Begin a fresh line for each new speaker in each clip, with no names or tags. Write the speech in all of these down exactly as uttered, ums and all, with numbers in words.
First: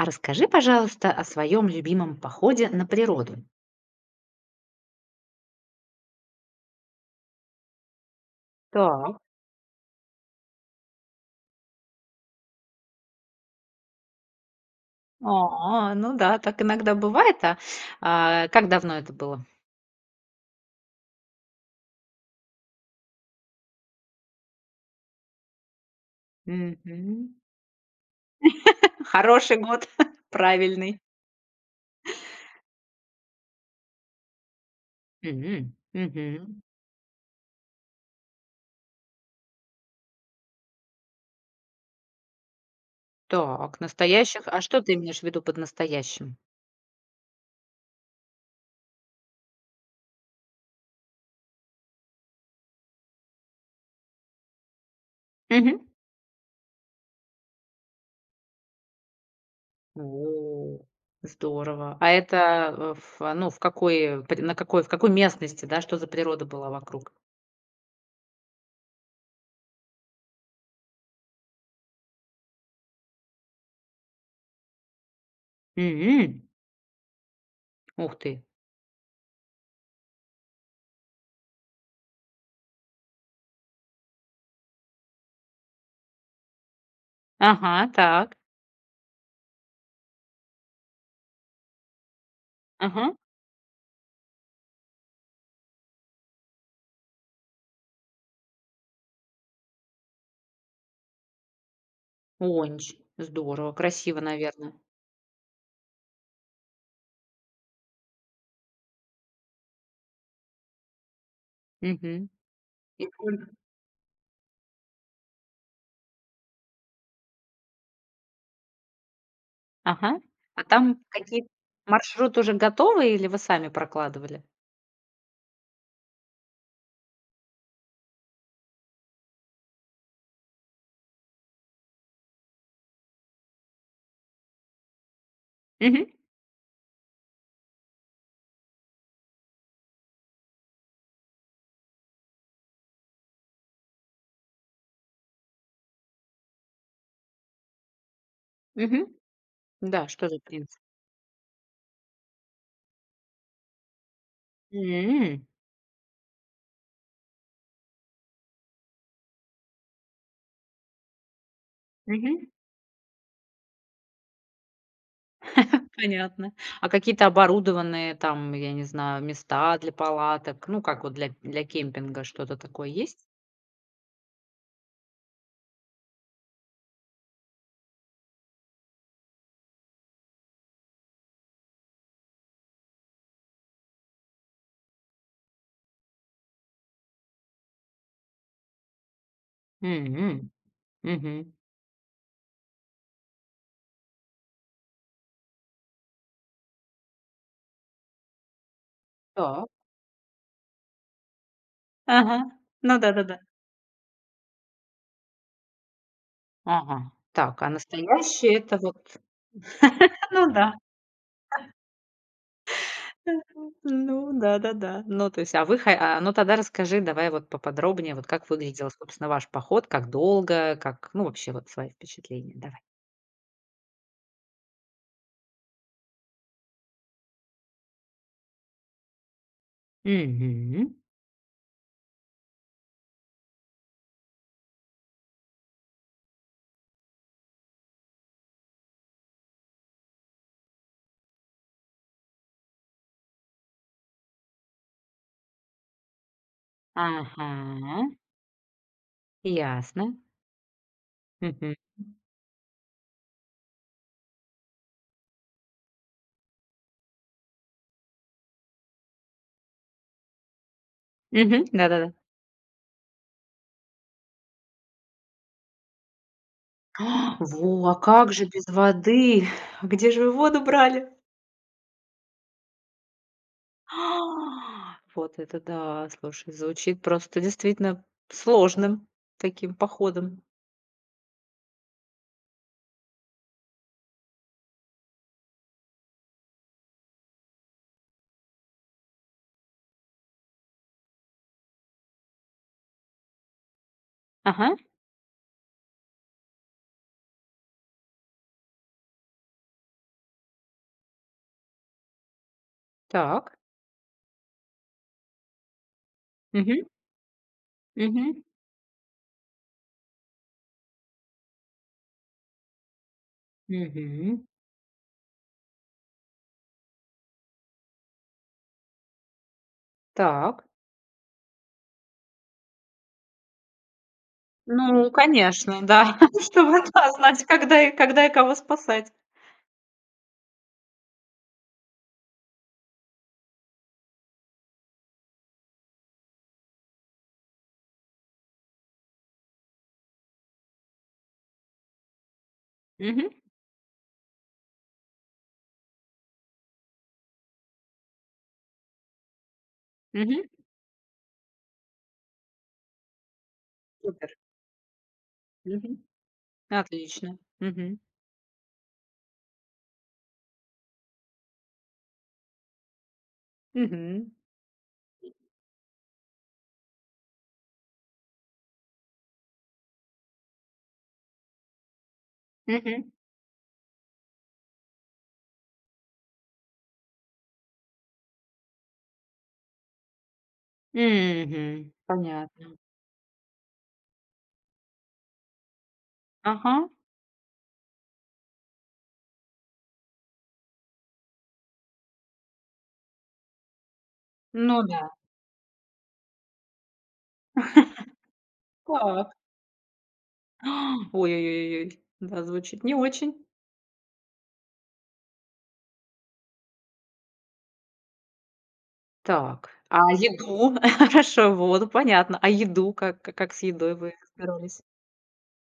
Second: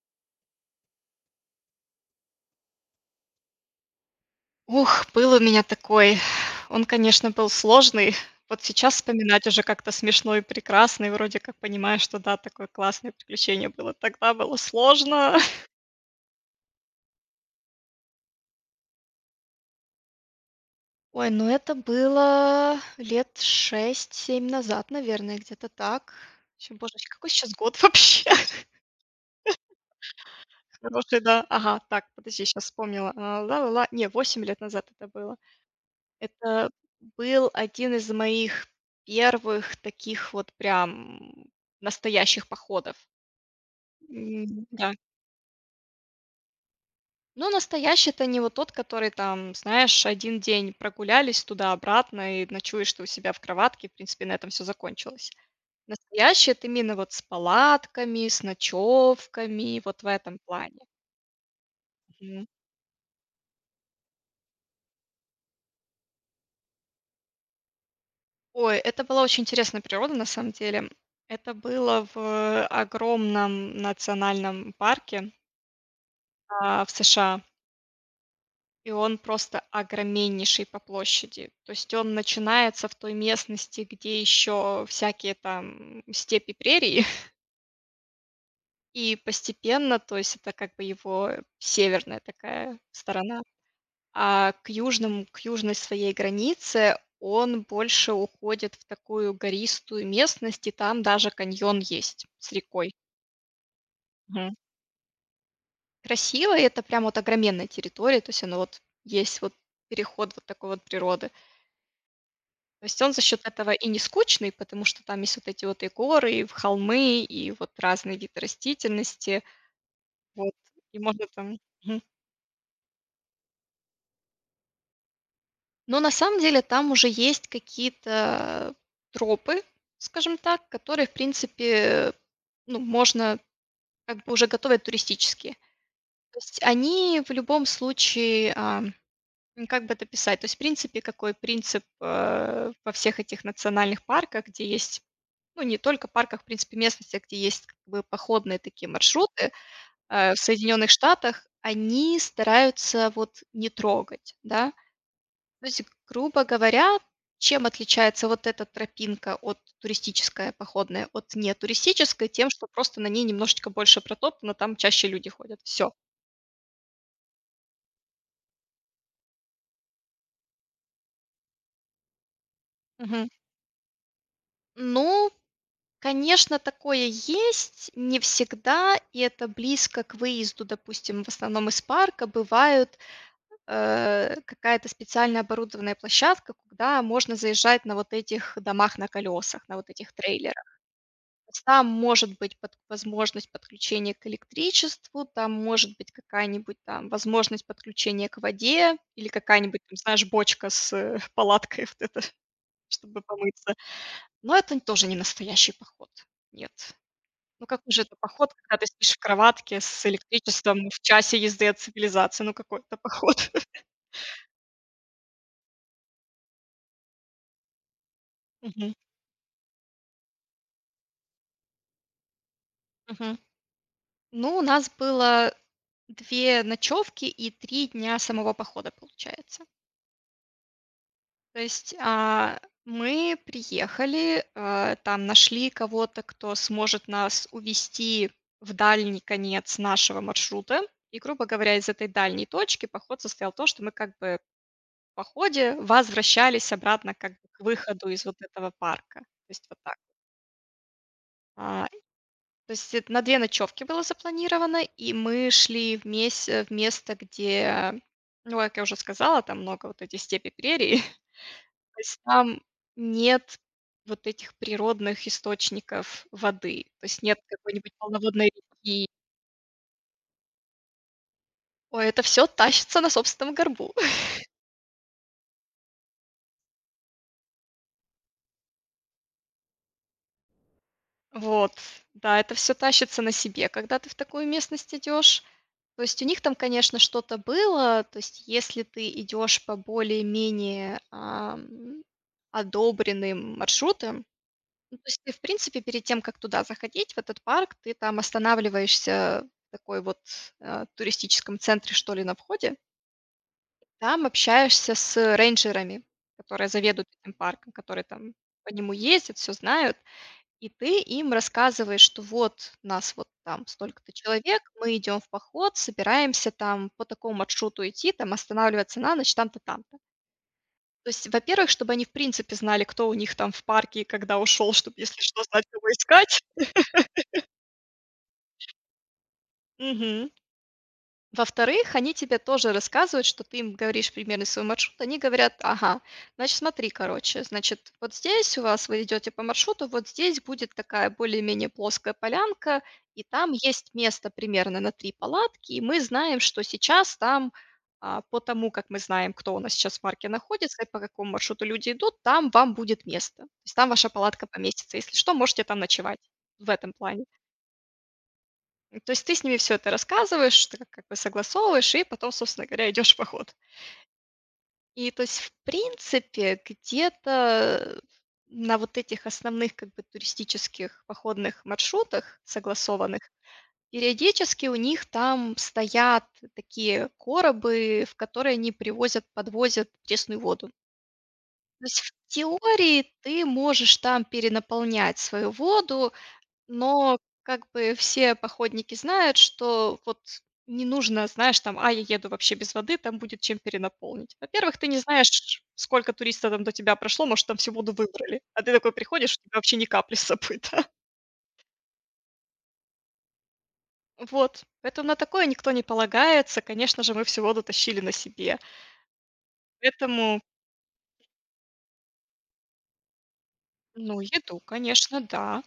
А расскажи, пожалуйста, о своём любимом походе на природу.
Ух, был у меня такой, он, конечно, был сложный, вот сейчас
Так.
вспоминать уже как-то смешно. И прекрасный, вроде как, понимаешь, что да, такое классное приключение было. Тогда было сложно.
А, ну да, так иногда бывает, а. А как давно это было?
Ой, ну это было лет шесть семь назад, наверное, где-то так. Вообще, боже, какой
Мгм.
щас год вообще?
Хороший год, правильный.
Хороший, да. Ага, так, подожди, щас вспомнила. А, ла-ла-ла. Не, восемь лет назад это было.
М, мгм.
Это был один из моих первых таких вот прям настоящих походов.
Так, настоящих
М,
А что
да.
ты имеешь в виду под настоящим?
Ну, настоящий- это не вот тот, который там, знаешь, один день прогулялись туда-обратно, и ночуешь ты у себя в кроватке, и в принципе на этом всё закончилось.
Мгм.
Настоящий- это именно вот с палатками, с ночевками, вот в этом
О!
плане.
Здорово. А это,
Мгм.
э, в, а, ну, в какой под на какой в какой местности, да? Что за природа была вокруг?
Ой, это была очень интересная природа, на самом деле. Это было в, огромном национальном парке.
М.
А, в США.
Ух ты.
И он просто огроменнейший по площади. То есть он начинается в той местности, где ещё всякие там степи, прерии.
Ага, так.
И постепенно, то есть это как бы его северная такая
Ага.
сторона. А, к южным к южной своей границе он больше уходит в такую гористую местность, и там даже каньон есть с
О,
рекой.
нич здорово, красиво,
Мгм.
наверно.
Красиво, и это прям вот огроменная территория, то есть оно вот есть вот переход вот такой вот природы.
Мгм,
То есть он за счет
прикольно.
этого и не скучный, потому что там есть вот эти вот и горы, и в холмы, и вот разные виды растительности.
Ага,
Вот,
а там
и можно
какие-то,
там Мгм.
маршрут уже готовый, или вы сами прокладывали?
Но на самом деле там уже есть какие-то тропы, скажем так, которые в принципе, ну, можно как бы уже готовые туристические.
Мгм.
То есть они в любом случае ам, м, как бы это описать? То есть в принципе, какой принцип, а, во всех этих национальных парках, где есть, ну, не только парках, в принципе местностях, где есть как бы походные такие
Мгм.
маршруты,
Да, что
э, в
за принцип?
Соединенных Штатах, они стараются вот не трогать, да,
М.
то есть, грубо говоря, чем отличается вот эта тропинка от, туристическая, походная, от не туристической-
Мгм.
тем, что просто на ней немножечко больше протоптано, там чаще люди ходят. Всё.
Понятно. А какие-то оборудованные, там я не знаю, места для палаток, ну как вот для для кемпинга, что-то такое есть?
Мгм. Ну. Конечно, такое есть. Не всегда, и это близко к выезду, допустим, в основном из парка бывают, а, какая-то специальная оборудованная площадка, куда можно заезжать на вот этих домах на колесах, на вот этих
М,
трейлерах.
мгм.
С там может быть под возможность подключения к электричеству, там может быть какая-нибудь там возможность подключения к воде, или
Так.
какая-нибудь там, знаешь, бочка с, э, палаткой вот эта,
Ага, ну
чтобы
да-да-да.
помыться. Но это нь тоже не настоящий поход, нет.
Ага, так,
Ну
а
какой же это поход,
настоящий-
когда
это
ты сидишь
вот
в кроватке, с
ну да.
электричеством в часе езды от цивилизации, ну какой это поход?
Ну, да-да-да. Ну, то есть, а вы хо а ну, тогда расскажи давай вот поподробнее, вот как выглядел,
Мгм.
собственно, ваш поход, как долго, как, ну, вообще вот свои впечатления. Давай.
Мгм. Ну, у нас было две ночевки и три дня самого похода, получается.
Мгм.
То есть, а, мы приехали, а, там нашли кого-то, кто сможет нас увезти в дальний конец нашего маршрута. И, грубо говоря, из этой дальней точки поход состоял то, что мы как бы в походе возвращались обратно как бы к выходу
Ага.
из вот этого парка. То есть вот так.
Ясно. Мгм.
А, то есть это на две ночевки было запланировано, и мы шли в месь э, в место, где, ну как я уже сказала, там много вот эти степи, прерии.
Мгм.
То
Да-да-да.
есть там нет вот этих природных источников воды, то есть нет
Во,
какой-нибудь
а как же
полноводной
без
реки.
воды? Где же вы воду брали?
Ой, это всё тащится на собственном горбу.
Вот это да, слушай, звучит, просто действительно сложным таким походом.
Вот, да, это всё тащится на себе, когда ты в такую местность идешь. То есть у них там, конечно, что-то было, то есть если ты идёшь по более-менее, ам, одобренным маршрутам.
Ага.
Ну то есть ты в принципе, перед тем, как туда заходить, в этот парк, ты там останавливаешься в такой вот, а, туристическом центре, что ли, на входе.
Так.
Там общаешься с, э, рейнджерами, которые
Мгм.
заведуют этим парком, которые там
Мгм.
по нему ездят, всё знают. И ты им рассказываешь, что вот нас вот там столько-то
Мгм.
человек, мы идем в поход, собираемся там по такому маршруту идти, там останавливаться на ночь, там-то, там-то.
Так.
То есть, во-первых, чтобы они в принципе знали, кто у них там в парке и когда ушел,
Ну
чтоб,
ну
если что, знать,
конечно,
кого
да.
искать.
Чтобы, да, знать, когда когда и кого спасать.
Мгм. Во-вторых, они тебе тоже рассказывают, что ты им говоришь примерный свой маршрут. Они говорят: "Ага, значит, смотри, короче, значит, вот здесь у вас, вы идете по маршруту, вот здесь будет такая более-менее плоская полянка, и
Мгм.
там есть место примерно на три палатки. И мы знаем, что сейчас там, а, по тому, как мы знаем, кто у нас сейчас в парке
Мгм.
находится и по какому маршруту люди идут, там вам будет место. С там ваша
Супер.
палатка поместится. Если что, можете там
Мгм.
ночевать". В этом плане.
Отлично. Мгм.
М, то есть ты с ними всё это рассказываешь, что как- как бы согласовываешь и потом, собственно говоря, идешь в поход.
Мгм.
И то есть в принципе, где-то, э, на вот этих основных как бы туристических походных маршрутах,
Мгм.
согласованных, периодически у них там стоят такие коробы, в которые они привозят, подвозят пресную воду. То
Мгм.
есть в
Понятно.
теории ты можешь там перенаполнять свою воду,
Ага.
но как бы все походники знают, что вот не нужно, знаешь, там: "А, я еду вообще без воды, там будет чем перенаполнить". Во-первых,
Ну
ты не
да.
знаешь, сколько туристов там до тебя прошло, может, там всю воду выбрали, а ты такой
Так.
приходишь, у тебя вообще ни капли с собой, да.
Ой ой ой ой ой, да, звучит не очень.
Вот. Поэтому на такое никто не полагается, конечно же, мы всю воду тащили на себе.
Так. А
Поэтому
еду? Хорошо, воду, понятно. А еду? Как ка как с едой вы
Ну, еду,
боролись?
конечно, да.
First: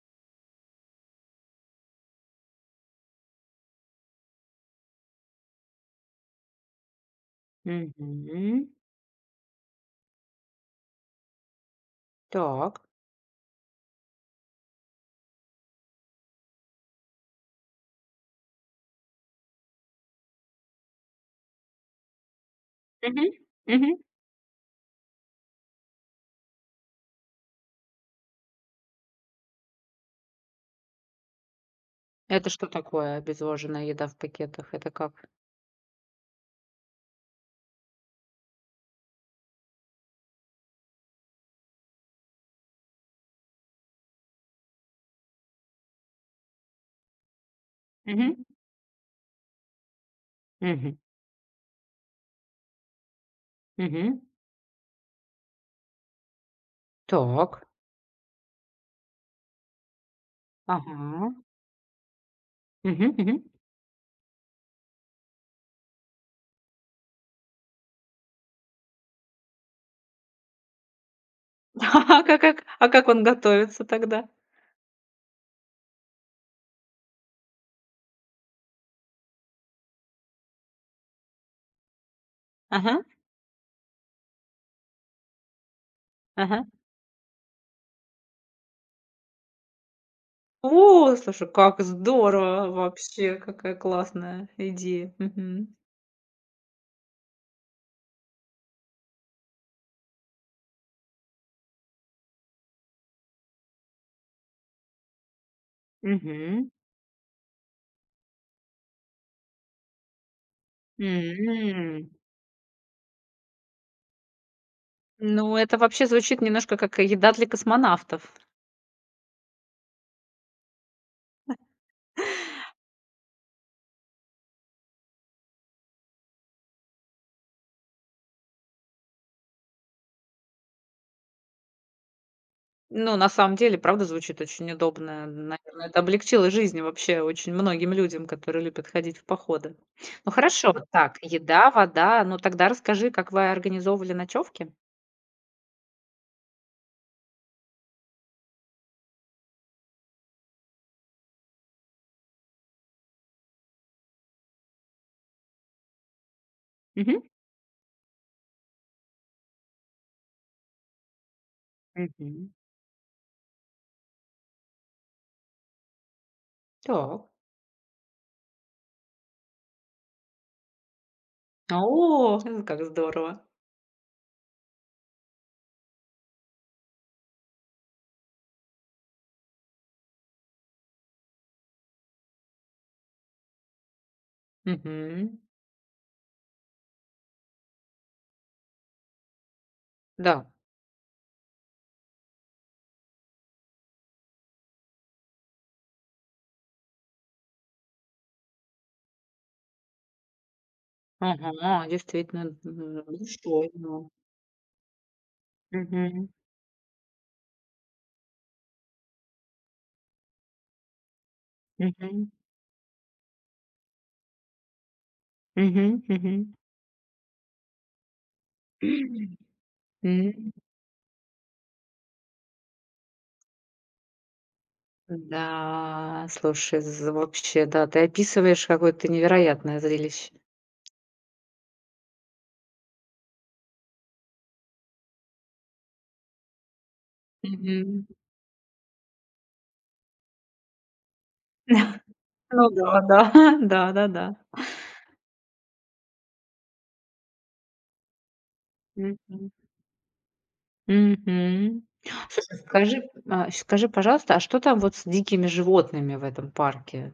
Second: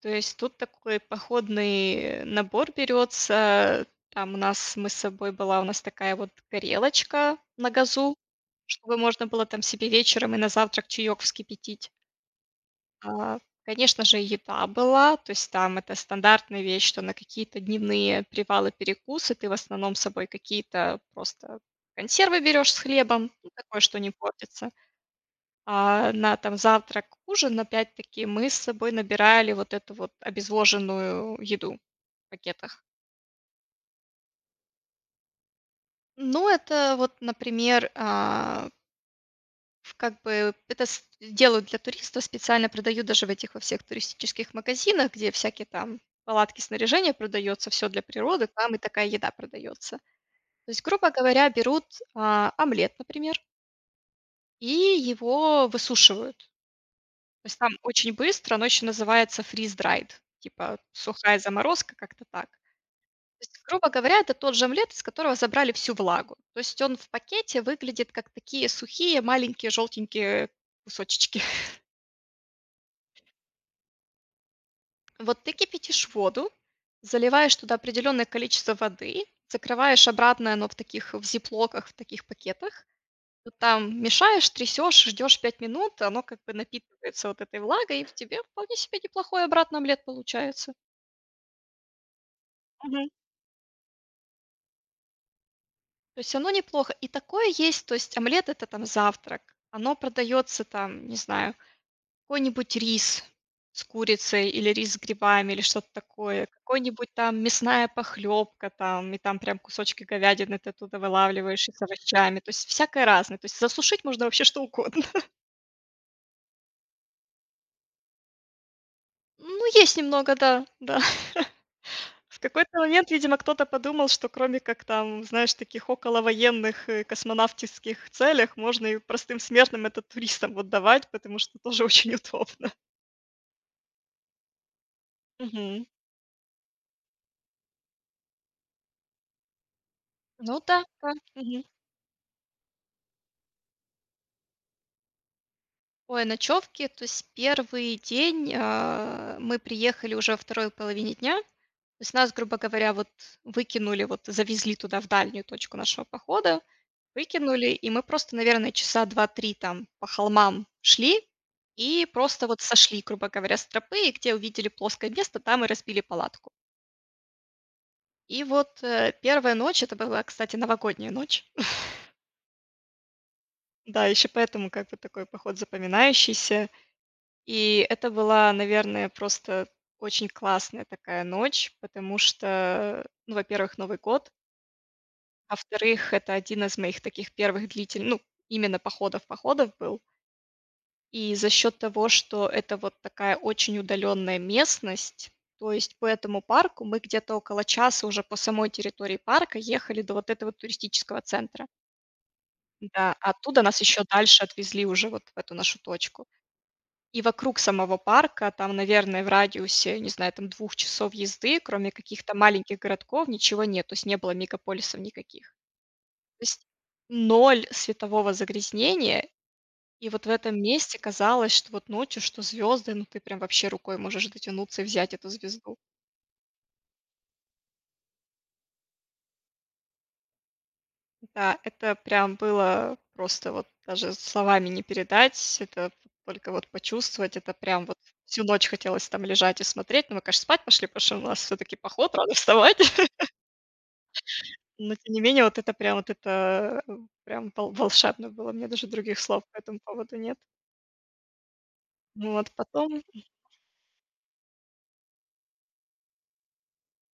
То есть тут такой походный набор берётся. Там у нас мы с собой была у нас такая вот горелочка на газу,
Мгм.
чтобы можно было там себе вечером и на завтрак чаёк вскипятить.
Так.
А, конечно же, еда была, то есть там это стандартная вещь, что на какие-то дневные привалы, перекусы ты в основном с собой какие-то просто консервы берёшь с
Мгм.
хлебом, ну такое,
Мгм.
что не портится. А, на там завтрак-ужин, опять-таки, мы с собой набирали вот эту вот обезвоженную еду, в
Это что
пакетах.
такое- обезвоженная еда в пакетах? Это как?
Ну, это вот, например, а в как бы это с делают для туристов, специально продают даже в этих во всех туристических магазинах, где всякие там палатки, снаряжение продается, всё для
Мгм.
природы, там и такая еда продается. То есть,
Мгм.
грубо говоря, берут, а, омлет, например.
Мгм.
И его высушивают. То есть
Так.
там очень быстро, оно ещё называется freeze dried. Типа сухая
Ага.
заморозка, как-то так. То
Мгм, мгм.
есть грубо говоря, это тот же омлет из которого забрали всю влагу. То есть он в пакете выглядит как такие сухие маленькие желтенькие, э, кусочечки.
А как а как он готовится тогда?
Вот ты кипятишь воду, заливаешь туда определенное количество воды, закрываешь обратно, и оно в таких в зиплоках, в таких пакетах.
Ага.
Ну там мешаешь, трясёшь, ждёшь пять минут, оно как бы
Ага.
напитывается вот этой влагой. И в тебе вполне себе неплохой обратно омлет получается.
О! Слушай, как здорово в
Мгм.
вообще. Какая классная идея, мгм.
То есть оно неплохо. И такое есть, то есть омлет- это там завтрак. Оно продаётся там, не знаю, какой-нибудь рис с курицей, или рис с грибами, или что-то такое,
Мгм.
какой-нибудь там, мясная похлёбка там, и там прям кусочки говядины ты оттуда вылавливаешь, и с
М.
овощами. То есть всякое разное, то есть засушить можно вообще что угодно.
Ну, это вообще звучит немножко как еда для космонавтов.
Ну есть немного, да, да. В какой-то момент, видимо кто-то подумал, что кроме как там, знаешь, таких околовоенных и космонавтиских целях, можно и простым смертным это, туристам вот давать. Потому что тоже очень удобно.
Ну, на самом деле правда звучит очень удобное. Наверно,
Мгм.
это облегчило жизнь вообще очень многим людям, которые любят ходить в походы. Ну
Ну
хорошо,
да, да,
так,
мгм.
еда, вода. Ну тогда расскажи, как вы организовывали ночёвки?
Ой, ночёвки, то есть первый день, а, мы приехали уже во второй половине дня. То есть нас, грубо говоря, вот выкинули, вот завезли туда в дальнюю точку нашего похода,
Мгм.
выкинули, и мы просто, наверно, часа два-три там по холмам шли. И просто
Мгм.
вот сошли, грубо говоря, с тропы, и где увидели плоское место, там и разбили палатку.
Так.
И вот, э, первая ночь, это была, кстати, Новогодняя ночь.
О, з как здорово.
Да, ещё поэтому как бы такой поход запоминающийся. И это была, наверное, просто очень классная такая ночь, потому что, э, ну, во-первых Новый год.
Мгм.
Во-вторых, это один из моих таких первых длительны ну, именно походов-походов был.
Да.
И за счёт того, что это вот такая очень удаленная местность. То есть по этому парку мы где-то около часа уже по самой территории парка ехали до вот этого туристического центра.
Ага, действительно, м,
Н-да, а оттуда
большой,
нас ещё
да.
дальше отвезли уже вот в эту нашу точку.
Мгм.
И вокруг самого парка там, наверное в радиусе, не знаю, там двух часов езды, кроме
Мгм.
каких-то маленьких городков ничего нет, то есть не было мегаполисов никаких.
Мгм,
То
мгм.
есть ноль светового загрязнения, и вот в
М.
этом месте казалось, что вот ночью, что звёзды, но ты прям вообще рукой можешь дотянуться и взять эту звезду.
Да, слушай з вообще, да. Ты описываешь какое-то невероятное зрелище.
Да, это прям было, э, просто вот даже словами не передать, это только вот почувствовать. Это прям вот
Мгм.
всю ночь хотелось там лежать и смотреть. Но мы конечно спать пошли, потому что у нас всё-таки поход, рано
Ну
вставать.
да, да, да-да-да.
Но тем не менее, вот это прям, вот это, э, прям вол волшебно было. У меня даже других слов
Мгм.
по этому поводу нет.
Мгм,
Вот,
слушай
потом,
скажи
м
э, скажи пожалуйста, а что там вот с дикими животными в этом парке?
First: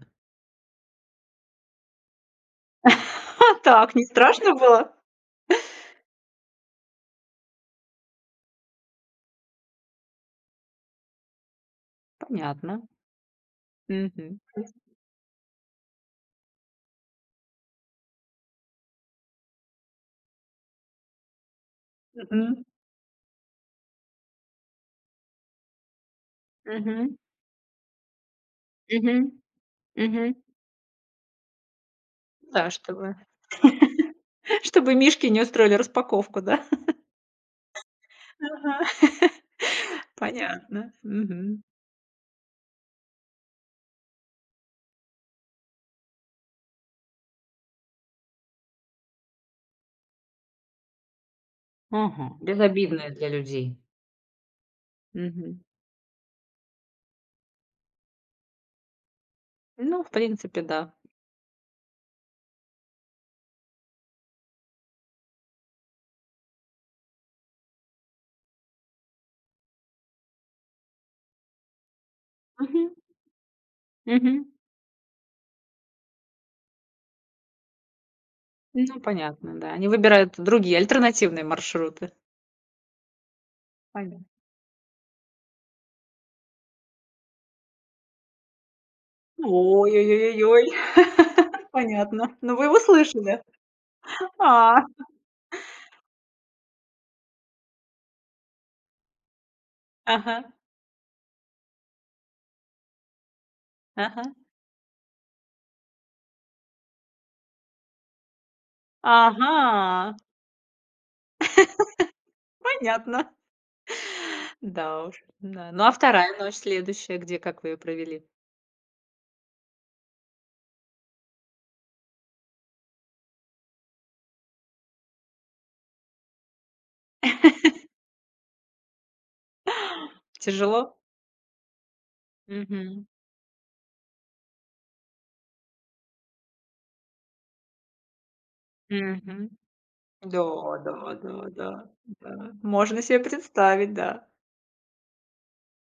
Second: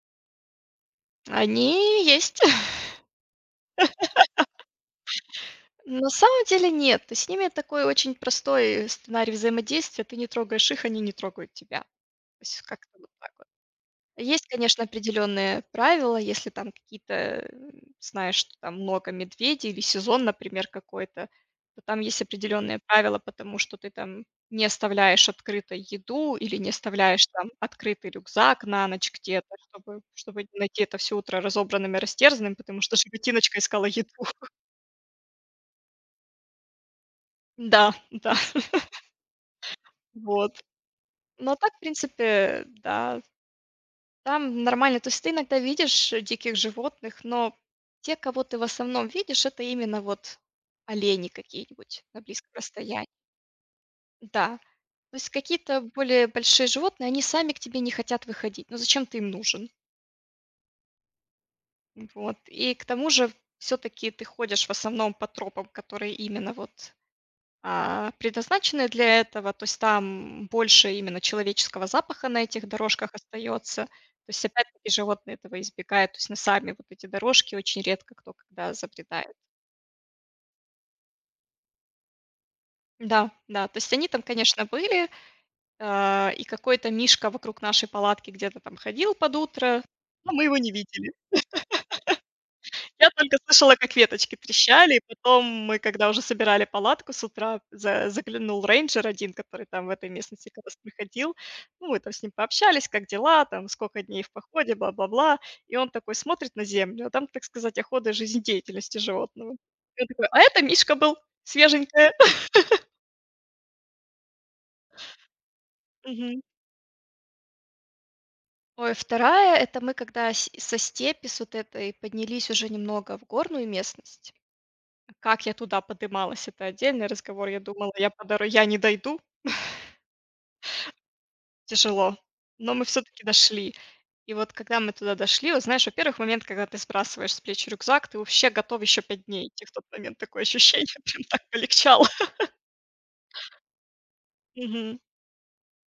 Они и есть.
Так, не страшно было?
Ну на самом деле, нет. То есть с ними такой, очень простой, э, сценарий взаимодействия. Ты не трогаешь их, они не трогают тебя. То есть
Понятно.
как-то вот так вот.
Мгм.
Есть, конечно, определенные правила, если там какие-то, э, знаешь, что там много медведей или сезон, например, какой-то, то там есть
Мгм.
определенные правила, потому что ты там не оставляешь открытой еду или не
Мгм.
оставляешь там открытый рюкзак на ночь
Мгм.
где-то, чтобы
Мгм.
чтобы не найти это всё утро разобранным и растерзанным,
Да,
потому что
чтобы,
животиночка искала еду.
чтобы мишки не устроили распаковку, да?
Н-да, да.
Ага,
Вот.
понятно.
Ну а
Мгм.
так, в принципе, э, да. Там нормально. То есть ты иногда видишь, э, диких животных, но те, кого ты, в основном, видишь- это именно вот олени какие-нибудь на
Ага.
близком расстоянии.
Безобидные для людей.
Да, то есть
Мгм.
какие-то более большие животные, они сами к тебе не хотят выходить. Ну зачем ты им нужен?
Ну, в принципе, да.
М, вот, и к тому же, всё-таки ты ходишь, в основном, по тропам, которые именно вот, а, предназначены для этого, то есть там больше именно человеческого запаха на этих
Мгм.
дорожках остается. То
Мгм.
есть опять-таки животные этого избегают, то есть на сами вот эти дорожки очень редко кто когда
Ну,
забредает.
понятно, да. Они выбирают другие, альтернативные маршруты.
Да, да, то есть они там,
Поня
конечно, были, а, и какой-то мишка вокруг нашей палатки где-то там ходил под утро, но мы его
Уо-ё-ё-ё-ёй.
не видели.
Понятно. Ну, вы его
Я
слышали,
только
да?
слышала, как веточки
А!
трещали. И потом мы, когда уже собирали палатку, с утра за заглянул рейнджер один, который там в этой
Ага.
местности как раз проходил. Ну, мы там с ним пообщались: как дела, там скока дней в
Ага.
походе, бла-бла-бла. И он такой смотрит на землю, а там, так сказать, оходы жизнедеятельности животного. И он
Ага.
такой: "А это мишка был. Свеженькая".
Понятно. Да уж, м-да. Ну, а вторая
Мгм.
ночь, следующая? Где, как вы её провели?
Ой, вторая- это мы когда сь со степи, с вот этой поднялись уже немного в горную местность. Как я туда подымалась- это отдельный разговор. Я думала, я по доро я не дойду.
Тяжело?
Тяжело, но мы
Мгм.
всё-таки дошли. И вот когда мы туда дошли, вот знаешь, во-первых, момент, когда ты сбрасываешь с плеч рюкзак, ты вообще готов ещё пять
Мгм.
дней идти в тот момент, такое
Да,
ощущение,
да,
прям так
да, да,
полегчало.
да. Можно се представить, да.
Мгм.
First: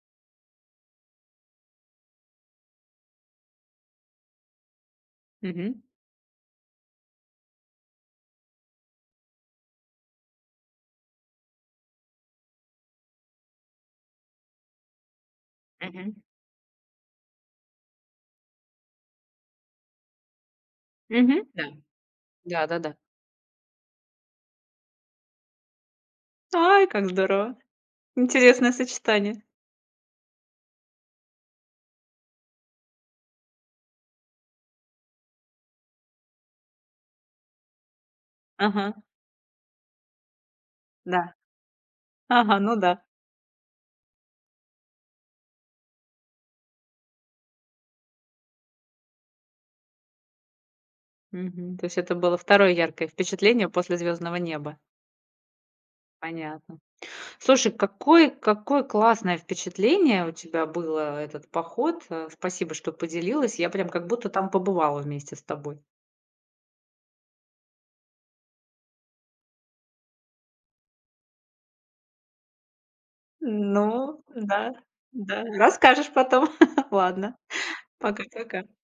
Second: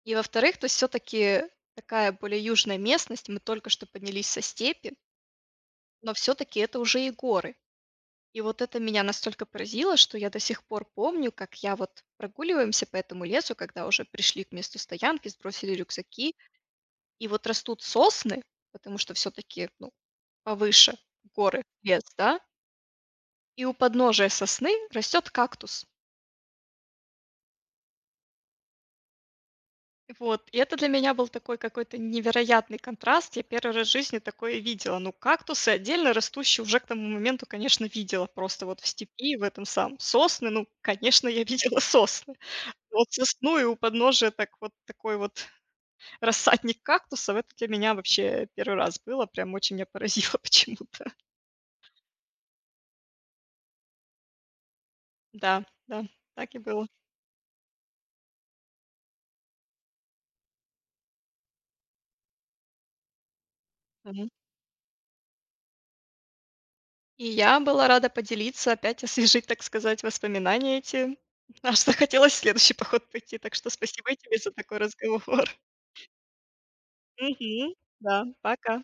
И, во-вторых, то есть всё-таки такая, более южная местность, и мы только что поднялись со степи
Мгм.
но всё-таки это уже и горы. И вот это меня настолько поразило, что я до сих пор помню, как я вот прогуливаемся по этому лесу, когда уже пришли к месту стоянки, сбросили
Мгм.
рюкзаки, и вот растут сосны, потому что всё-таки, ну, повыше
Мгм.
горы,
Да.
лес, да.
Да-да-да.
И у подножия сосны растёт кактус.
Ай, как здорово. Интересное сочетание.
И вот, и это для меня был такой какой-то невероятный контраст. Я первый раз в жизни такое видела. Ну, кактусы, отдельно растущие, уже к тому моменту, конечно, видела, просто вот в
Ага.
степи, в этом самом Сосны, ну, конечно,
Да.
я видела сосны.
Ага, ну да.
Вот сосну и у подножия так вот, такой вот рассадник кактусов, это для меня вообще первый раз было, прям очень меня поразило почему-то.
Мгм. То есть это было второе яркое впечатление после звёздного неба?
Да, да, так и
Понятно.
было.
Слушай, какое какое классное впечатление у тебя было, этот поход. А, спасибо, что поделилась, я прям как будто
Мгм.
там побывала вместе с тобой.
И я была рада поделиться, опять освежить, так сказать, воспоминания эти. Аж захотелось в следующий поход пойти, так что спасибо и
Ну
тебе за
да,
такой
да.
разговор.
Расскажешь потом. Ладно.
Мгм. Да,
Пока-пока.
пока.